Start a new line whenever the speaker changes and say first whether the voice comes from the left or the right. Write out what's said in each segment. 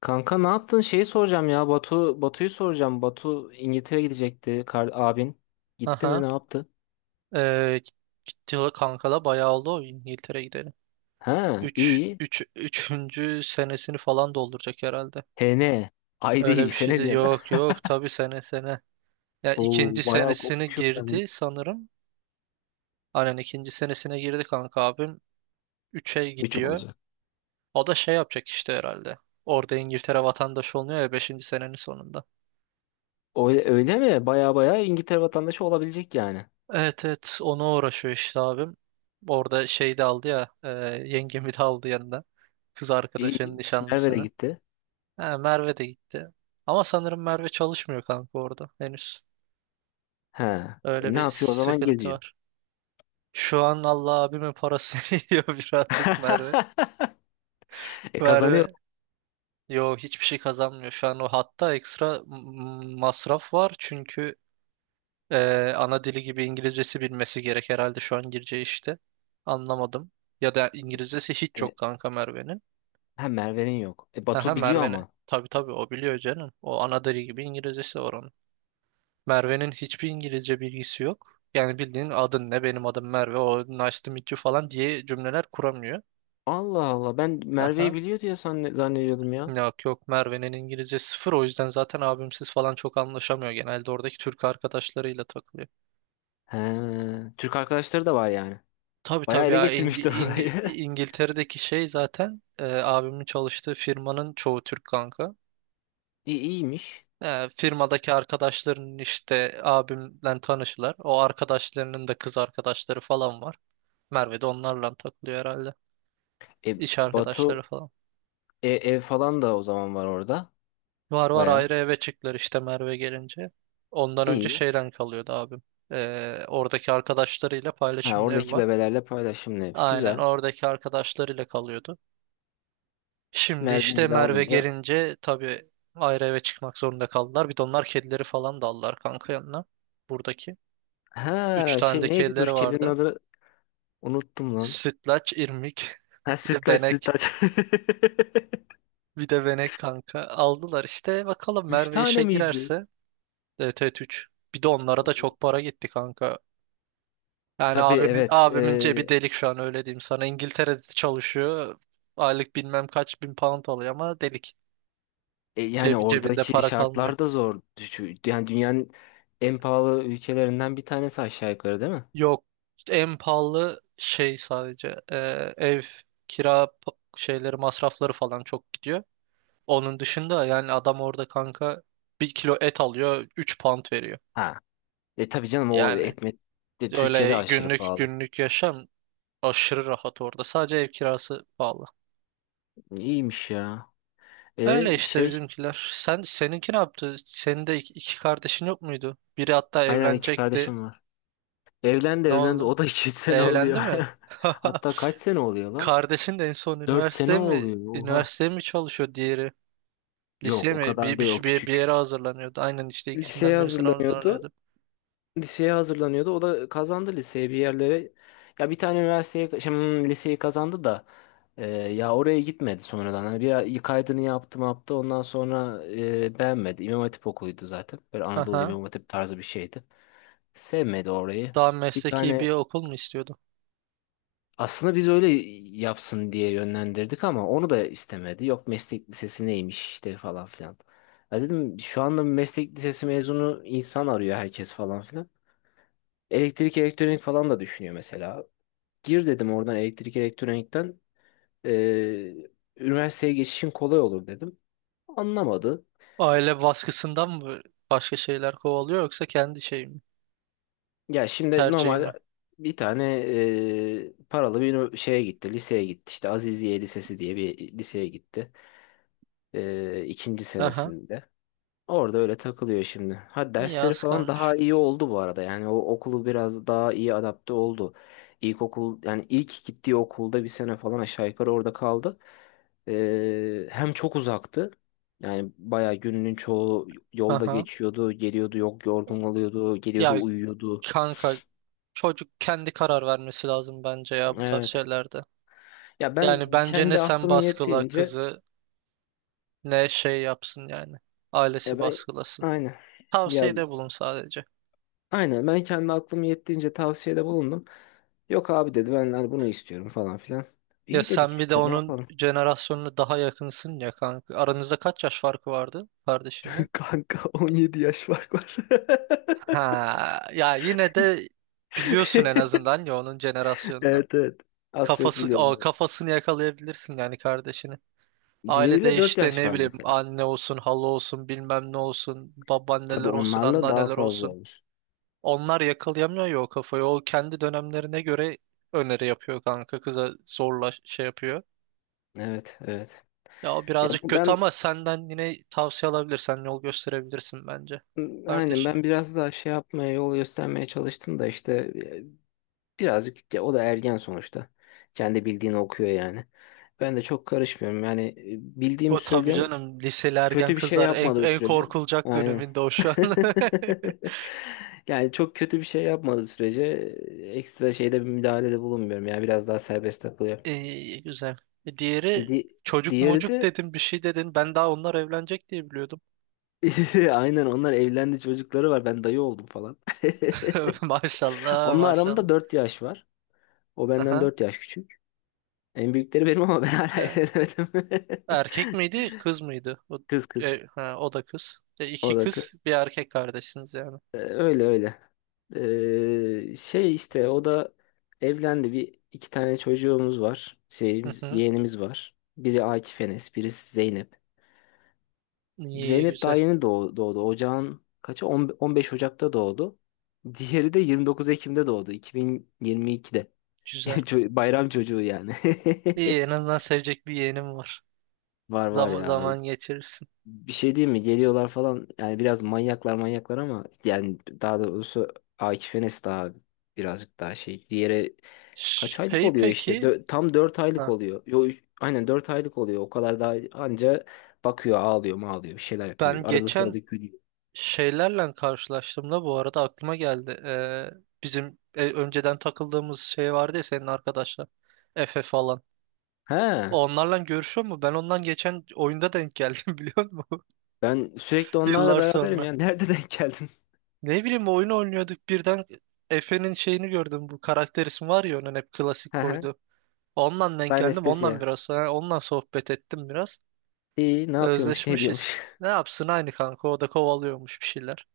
left: Kanka, ne yaptın? Şeyi soracağım ya. Batu'yu soracağım. Batu İngiltere gidecekti. Kar, abin. Gitti mi?
right: Aha.
left: Ne yaptı?
right: Ee, Gitti kankala bayağı oldu o İngiltere gideli.
left: Ha,
right: Üç
left: iyi.
right: 3 üçüncü senesini falan dolduracak herhalde.
left: HN. Ay
right: Öyle
left: değil.
right: bir şey
left: Sene
right: de
left: diyen. De.
right: yok yok tabii sene sene. Ya
left: Oo,
right: ikinci
left: bayağı
right: senesini
left: kopmuşum ben.
right: girdi sanırım. Aynen ikinci senesine girdi kanka abim. 3'e
left: Üç
right: gidiyor.
left: olacak.
right: O da şey yapacak işte herhalde. Orada İngiltere vatandaşı oluyor ya 5. senenin sonunda.
left: Öyle, öyle mi? Baya baya İngiltere vatandaşı olabilecek yani.
right: Evet evet, ona uğraşıyor işte abim. Orada şey de aldı ya, yengemi de aldı yanında. Kız arkadaşının
left: İyi. Merve de
right: nişanlısını.
left: gitti.
right: Ha, Merve de gitti. Ama sanırım Merve çalışmıyor kanka orada henüz.
left: Ha.
right: Öyle
left: Ne
right: bir
left: yapıyor o zaman?
right: sıkıntı
left: Geziyor.
right: var. Şu an Allah abimin parasını yiyor birazcık Merve.
left: E kazanıyor.
right: Merve yo, hiçbir şey kazanmıyor. Şu an o hatta ekstra masraf var. Çünkü ana dili gibi İngilizcesi bilmesi gerek herhalde şu an gireceği işte. Anlamadım. Ya da İngilizcesi hiç
left: E,
right: yok kanka Merve'nin.
left: ha, Merve'nin yok. E
right: Aha,
left: Batu biliyor
right: Merve'nin.
left: ama.
right: Tabii tabii, o biliyor canım. O ana dili gibi İngilizcesi var onun. Merve'nin hiçbir İngilizce bilgisi yok. Yani bildiğin adın ne, benim adım Merve, o nice to meet you falan diye cümleler kuramıyor.
left: Allah Allah, ben
right: Aha.
left: Merve'yi biliyor diye zannediyordum ya.
right: Yok Merve'nin İngilizce sıfır, o yüzden zaten abimsiz falan çok anlaşamıyor. Genelde oradaki Türk arkadaşlarıyla takılıyor.
left: He, Türk arkadaşları da var yani.
right: Tabii
left: Bayağı
right: tabii
left: ele
right: ya,
left: geçirmişler orayı.
right: İngiltere'deki şey zaten, abimin çalıştığı firmanın çoğu Türk kanka.
left: İyi, iyiymiş.
right: E, firmadaki arkadaşların işte abimle tanışırlar. O arkadaşlarının da kız arkadaşları falan var. Merve de onlarla takılıyor herhalde.
left: E
right: İş
left: Batu,
right: arkadaşları falan.
left: ev falan da o zaman var orada.
right: Var,
left: Bayağı
right: ayrı eve çıktılar işte Merve gelince. Ondan önce
left: iyi.
right: şeyden kalıyordu abim. Oradaki arkadaşlarıyla
left: Ha,
right: paylaşımlı ev
left: oradaki
right: var.
left: bebelerle paylaşımlı ev.
right: Aynen,
left: Güzel.
right: oradaki arkadaşlarıyla kalıyordu. Şimdi işte
left: Merve'yi de
right: Merve
left: alınca.
right: gelince tabii ayrı eve çıkmak zorunda kaldılar. Bir de onlar kedileri falan da aldılar kanka yanına. Buradaki. Üç
left: Ha
right: tane de
left: şey neydi? Dur,
right: kedileri
left: kedinin
right: vardı.
left: adı unuttum lan.
right: Sütlaç, irmik,
left: Ha,
right: bir de
left: sütlaç
right: benek.
left: sütlaç.
right: Bir de benek kanka. Aldılar işte. Bakalım
left: Üç
right: Merve
left: tane
right: işe
left: miydi?
right: girerse. Evet evet, 3. Bir de onlara da çok para gitti kanka. Yani
left: Tabii,
right: abimin
left: evet.
right: abimin cebi delik şu an, öyle diyeyim sana. İngiltere'de çalışıyor. Aylık bilmem kaç bin pound alıyor ama delik.
left: Yani
right: Cebi, cebinde
left: oradaki
right: para kalmıyor.
left: şartlar da zor. Yani dünyanın en pahalı ülkelerinden bir tanesi aşağı yukarı, değil mi?
right: Yok, en pahalı şey sadece ev şeyleri, masrafları falan çok gidiyor. Onun dışında yani adam orada kanka bir kilo et alıyor 3 pound veriyor.
left: Ha, e tabii canım, o
right: Yani
left: etmet de Türkiye'de
right: öyle
left: aşırı
right: günlük
left: pahalı.
right: günlük yaşam aşırı rahat orada. Sadece ev kirası pahalı.
left: İyiymiş ya.
right: Öyle
left: E
right: işte
left: şey,
right: bizimkiler. Sen, seninki ne yaptı? Senin de iki kardeşin yok muydu? Biri hatta
left: aynen, iki
right: evlenecekti.
left: kardeşim var. Evlendi
right: Ne
left: evlendi
right: oldu?
left: o da iki sene oluyor.
right: Evlendi mi?
left: Hatta kaç sene oluyor lan?
right: Kardeşin de en son
left: Dört sene
right: üniversiteye mi,
left: oluyor, oha.
right: üniversiteye mi çalışıyor diğeri?
left: Yok,
right: Liseye
left: o
right: mi?
left: kadar
right: Bir, bir,
left: değil, o
right: şey- bir, bir
left: küçük.
right: yere hazırlanıyordu. Aynen işte
left: Liseye
right: ikisinden birisine
left: hazırlanıyordu.
right: hazırlanıyordu.
left: Liseye hazırlanıyordu. O da kazandı liseye, bir yerlere. Ya bir tane üniversiteye, şimdi liseyi kazandı da ya oraya gitmedi sonradan. Hani bir kaydını yaptı mı yaptı. Ondan sonra beğenmedi. İmam Hatip okuluydu zaten. Böyle Anadolu
right: Aha.
left: İmam Hatip tarzı bir şeydi. Sevmedi orayı.
right: Daha
left: Bir
right: mesleki
left: tane,
right: bir okul mu istiyordu?
left: aslında biz öyle yapsın diye yönlendirdik ama onu da istemedi. Yok meslek lisesi neymiş işte falan filan. Ya dedim şu anda meslek lisesi mezunu insan arıyor herkes falan filan. Elektrik elektronik falan da düşünüyor mesela. Gir dedim oradan, elektrik elektronikten. Ee, Üniversiteye geçişin kolay olur dedim. Anlamadı.
right: Aile baskısından mı başka şeyler kovalıyor, yoksa kendi şey mi?
left: Ya şimdi
right: Tercihi mi?
left: normal bir tane paralı bir şeye gitti, liseye gitti. İşte Aziziye Lisesi diye bir liseye gitti. E, ikinci
right: Aha.
left: senesinde. Orada öyle takılıyor şimdi. Ha,
right: İyi,
left: dersleri
right: az
left: falan
right: kalmış.
left: daha iyi oldu bu arada. Yani o okulu biraz daha iyi adapte oldu. İlkokul yani ilk gittiği okulda bir sene falan aşağı yukarı orada kaldı. Hem çok uzaktı. Yani bayağı gününün çoğu yolda
right: Aha.
left: geçiyordu, geliyordu, yok yorgun oluyordu,
right: Ya
left: geliyordu, uyuyordu.
right: kanka, çocuk kendi karar vermesi lazım bence ya bu tarz
left: Evet.
right: şeylerde.
left: Ya
right: Yani
left: ben
right: bence ne
left: kendi
right: sen
left: aklım
right: baskıla
left: yettiğince,
right: kızı ne şey yapsın yani. Ailesi
left: ya ben,
right: baskılasın.
left: aynen. Ya
right: Tavsiyede bulun sadece.
left: aynen, ben kendi aklım yettiğince tavsiyede bulundum. Yok abi dedi, ben hani bunu istiyorum falan filan.
right: Ya
left: İyi dedik,
right: sen
left: biz
right: bir de
left: de ne
right: onun
left: yapalım.
right: jenerasyonuna daha yakınsın ya kanka. Aranızda kaç yaş farkı vardı kardeşinle?
left: Kanka, 17 yaş fark var.
right: Ha, ya yine de biliyorsun en azından ya onun jenerasyonunu.
left: Evet, evet. Az çok
right: Kafası,
left: biliyorum.
right: o kafasını yakalayabilirsin yani kardeşini.
left: Diğeriyle
right: Ailede
left: 4
right: işte,
left: yaş
right: ne
left: var
right: bileyim,
left: mesela.
right: anne olsun, hala olsun, bilmem ne olsun, babaanneler
left: Tabii
right: olsun,
left: onlarla daha
right: anneanneler
left: fazla
right: olsun.
left: olur.
right: Onlar yakalayamıyor ya o kafayı. O kendi dönemlerine göre öneri yapıyor kanka. Kıza zorla şey yapıyor.
left: Evet, evet.
right: Ya o
left: Ya
right: birazcık
left: bu-
right: kötü
left: ben
right: ama senden yine tavsiye alabilirsen yol gösterebilirsin bence
left: aynen,
right: kardeşine.
left: ben biraz daha şey yapmaya, yol göstermeye çalıştım da işte e, birazcık, ya o da ergen sonuçta. Kendi bildiğini okuyor yani. Ben de çok karışmıyorum. Yani bildiğimi
right: O tabii
left: söylüyorum.
right: canım, liseli ergen
left: Kötü bir şey
right: kızlar en,
left: yapmadığı
right: en
left: sürece.
right: korkulacak
left: Aynen.
right: döneminde o şu an.
left: Yani çok kötü bir şey yapmadığı sürece ekstra şeyde bir müdahalede bulunmuyorum. Yani biraz daha serbest takılıyor.
right: İyi, güzel. E, Diğeri
left: Di
right: çocuk
left: diğeri
right: mocuk
left: de
right: dedin, bir şey dedin. Ben daha onlar evlenecek diye biliyordum.
left: aynen, onlar evlendi, çocukları var. Ben dayı oldum falan.
right: Maşallah
left: Onunla
right: maşallah.
left: aramda 4 yaş var. O benden
right: Aha.
left: 4 yaş küçük. En büyükleri benim ama ben hala
right: Ya,
left: evlenemedim.
right: erkek miydi kız mıydı? O,
left: Kız, kız.
right: ha, o da kız. E, iki
left: O da kı-
right: kız bir erkek kardeşsiniz yani.
left: e, öyle öyle. Şey işte o da evlendi. Bir iki tane çocuğumuz var.
right: Hı
left: Şeyimiz,
right: hı.
left: yeğenimiz var. Biri Akif Enes, birisi Zeynep.
right: İyi iyi,
left: Zeynep daha
right: güzel
left: yeni doğdu. Ocağın kaçı? 10 15 Ocak'ta doğdu. Diğeri de 29 Ekim'de doğdu. 2022'de.
right: güzel.
left: Bayram çocuğu yani.
right: İyi, en azından sevecek bir yeğenim var.
left: Var var
right: Zam
left: ya.
right: zaman geçirirsin.
left: Bir şey diyeyim mi? Geliyorlar falan. Yani biraz manyaklar ama yani, daha doğrusu Akif Enes daha birazcık daha şey. Diğeri kaç aylık
right: Şey
left: oluyor işte?
right: peki,
left: Tam 4 aylık
right: ha,
left: oluyor. Aynen, 4 aylık oluyor. O kadar daha anca bakıyor, ağlıyor, mağlıyor, bir şeyler yapıyor.
right: ben
left: Arada
right: geçen
left: sırada gülüyor.
right: şeylerle karşılaştığımda bu arada aklıma geldi. Bizim, önceden takıldığımız şey vardı ya, senin arkadaşlar. Efe falan.
left: He,
right: Onlarla görüşüyor mu? Ben ondan geçen oyunda denk geldim biliyor musun?
left: ben sürekli onlarla
right: Yıllar
left: beraberim
right: sonra.
left: ya. Nerede denk geldin?
right: Ne bileyim, oyun oynuyorduk, birden Efe'nin şeyini gördüm. Bu karakter ismi var ya onun, hep klasik
left: He he.
right: koydu. Ondan denk
left: Sayın
right: geldim. Ondan
left: Anestezya.
right: biraz sonra ondan sohbet ettim biraz.
left: İyi, ne yapıyormuş, ne
right: Özleşmişiz.
left: ediyormuş.
right: Ne yapsın aynı kanka, o da kovalıyormuş bir şeyler.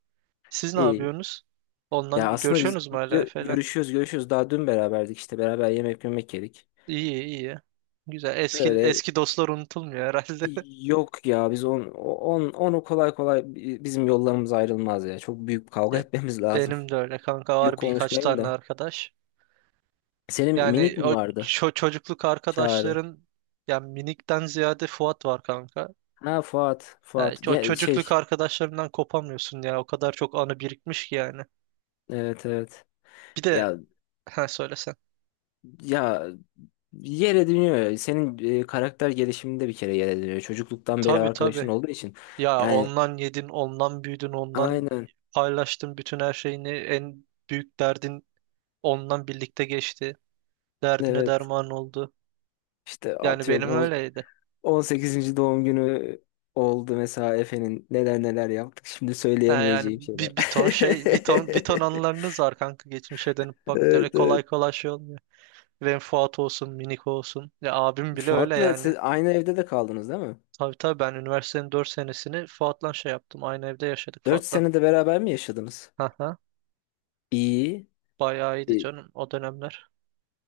right: Siz ne
left: İyi.
right: yapıyorsunuz? Ondan
left: Ya aslında biz
right: görüşüyorsunuz mu hala
left: gö-
right: Efe'yle?
left: görüşüyoruz, görüşüyoruz. Daha dün beraberdik işte. Beraber yemek yedik.
right: İyi iyi. Güzel. Eski
left: Öyle.
right: eski dostlar unutulmuyor herhalde.
left: Yok ya, biz onu kolay kolay, bizim yollarımız ayrılmaz ya. Çok büyük bir kavga
right: Ya
left: etmemiz lazım.
right: benim de öyle kanka
left: Büyük
right: var birkaç
left: konuşmayayım
right: tane
left: da.
right: arkadaş.
left: Senin minik
right: Yani
left: mi
right: o
left: vardı?
right: çocukluk
left: Çağrı.
right: arkadaşların, yani minikten ziyade Fuat var kanka.
left: Ha, Fuat.
right: Yani
left: Fuat.
right: o
left: Ya, şey.
right: çocukluk arkadaşlarından kopamıyorsun ya. O kadar çok anı birikmiş ki yani.
left: Evet, evet.
right: Bir de
left: Ya
right: ha söylesen.
left: ya yere dönüyor ya. Senin karakter gelişiminde bir kere yere dönüyor. Çocukluktan beri
right: Tabii
left: arkadaşın
right: tabii.
left: olduğu için.
right: Ya
left: Yani
right: ondan yedin, ondan büyüdün, ondan
left: aynen.
right: paylaştın bütün her şeyini. En büyük derdin ondan birlikte geçti. Derdine
left: Evet.
right: derman oldu.
left: İşte
right: Yani benim
left: atıyorum,
right: öyleydi.
left: on sekizinci doğum günü oldu mesela Efe'nin. Neler neler yaptık. Şimdi
right: Ha yani
left: söyleyemeyeceğim şeyler.
right: bir ton şey, bir ton anılarınız var kanka, geçmişe dönüp bak,
left: Evet,
right: kolay
left: evet.
right: kolay şey olmuyor. Fuat olsun, Miniko olsun. Ya abim bile öyle
left: Fuat'la
right: yani.
left: siz aynı evde de kaldınız, değil mi?
right: Tabii tabii, ben üniversitenin 4 senesini Fuat'la şey yaptım. Aynı evde yaşadık
left: Dört
right: Fuat'la.
left: sene de beraber mi yaşadınız?
right: Haha.
left: İyi.
right: Bayağı iyiydi
left: E,
right: canım o dönemler.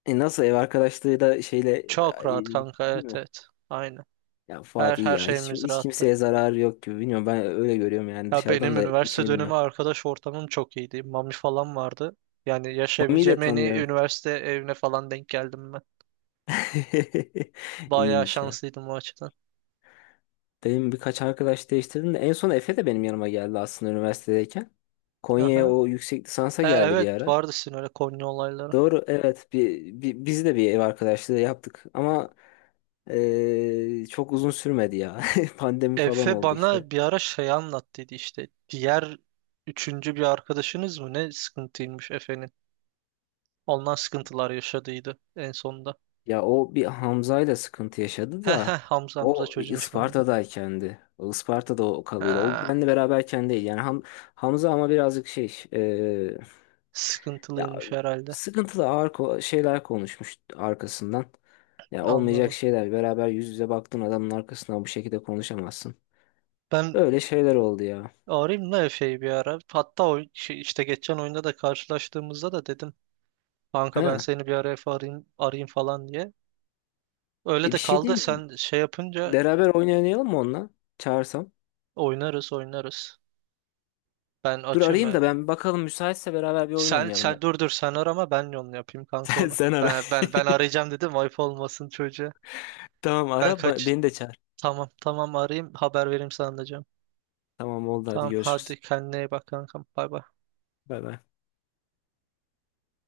left: Nasıl, ev arkadaşlığı da şeyle
right: Çok rahat
left: iyi
right: kanka, evet
left: mi?
right: evet. Aynen.
left: Ya
right: Her
left: Fuat iyi
right: her
left: ya. Hiç,
right: şeyimiz
left: hiç
right: rahattı.
left: kimseye zararı yok gibi. Bilmiyorum, ben öyle görüyorum yani,
right: Ya
left: dışarıdan
right: benim
left: da
right: üniversite
left: içini
right: dönemi
left: bilmem.
right: arkadaş ortamım çok iyiydi. Mami falan vardı. Yani
left: Mami'yi de
right: yaşayabileceğim en iyi
left: tanıyorum.
right: üniversite evine falan denk geldim ben. Bayağı
left: İyiymiş ya.
right: şanslıydım o açıdan.
left: Benim birkaç arkadaş değiştirdim de en son Efe de benim yanıma geldi aslında, üniversitedeyken. Konya'ya
right: Aha.
left: o yüksek lisansa
right: E,
left: geldi bir
right: evet,
left: ara.
right: vardı sizin öyle Konya olayları.
left: Doğru, evet, biz de bir ev arkadaşlığı yaptık ama çok uzun sürmedi ya. Pandemi falan
right: Efe
left: oldu işte.
right: bana bir ara şey anlattıydı işte. Diğer üçüncü bir arkadaşınız mı ne sıkıntıymış Efe'nin. Ondan sıkıntılar yaşadıydı en sonunda.
left: Ya o bir Hamza'yla sıkıntı yaşadı
right: He he,
left: da
right: Hamza, Hamza
left: o
right: çocuğun ismi Hamza.
left: Isparta'daykendi. O Isparta'da o kalıyordu. O
right: Ha,
left: benle beraberken değil. Yani Hamza ama birazcık şey, ya
right: sıkıntılıymış herhalde.
left: sıkıntılı, ağır şeyler konuşmuş arkasından. Ya olmayacak
right: Anladım.
left: şeyler. Beraber yüz yüze baktığın adamın arkasından bu şekilde konuşamazsın.
right: Ben
left: Öyle şeyler oldu ya.
right: arayayım da Efe'yi bir ara. Hatta o işte geçen oyunda da karşılaştığımızda da dedim. Kanka ben
left: He.
right: seni bir ara Efe, arayayım falan diye. Öyle
left: E
right: de
left: bir şey
right: kaldı.
left: değil mi?
right: Sen şey yapınca
left: Beraber oyun oynayalım mı onunla? Çağırsam.
right: oynarız. Ben
left: Dur
right: açım.
left: arayayım da ben bir bakalım, müsaitse beraber bir oyun
right: Sen
left: oynayalım
right: sen
left: ben.
right: dur, sen arama, ben onu yapayım kanka,
left: Sen,
right: onu.
left: sen ara.
right: Ben arayacağım dedim, ayıp olmasın çocuğa.
left: Tamam,
right: Ben
left: ara,
right: kaç.
left: beni de çağır.
right: Tamam tamam, arayayım, haber vereyim sana da canım.
left: Tamam oldu, hadi
right: Tamam
left: görüşürüz.
right: hadi, kendine iyi bak kankam. Bay bay.
left: Bay bay.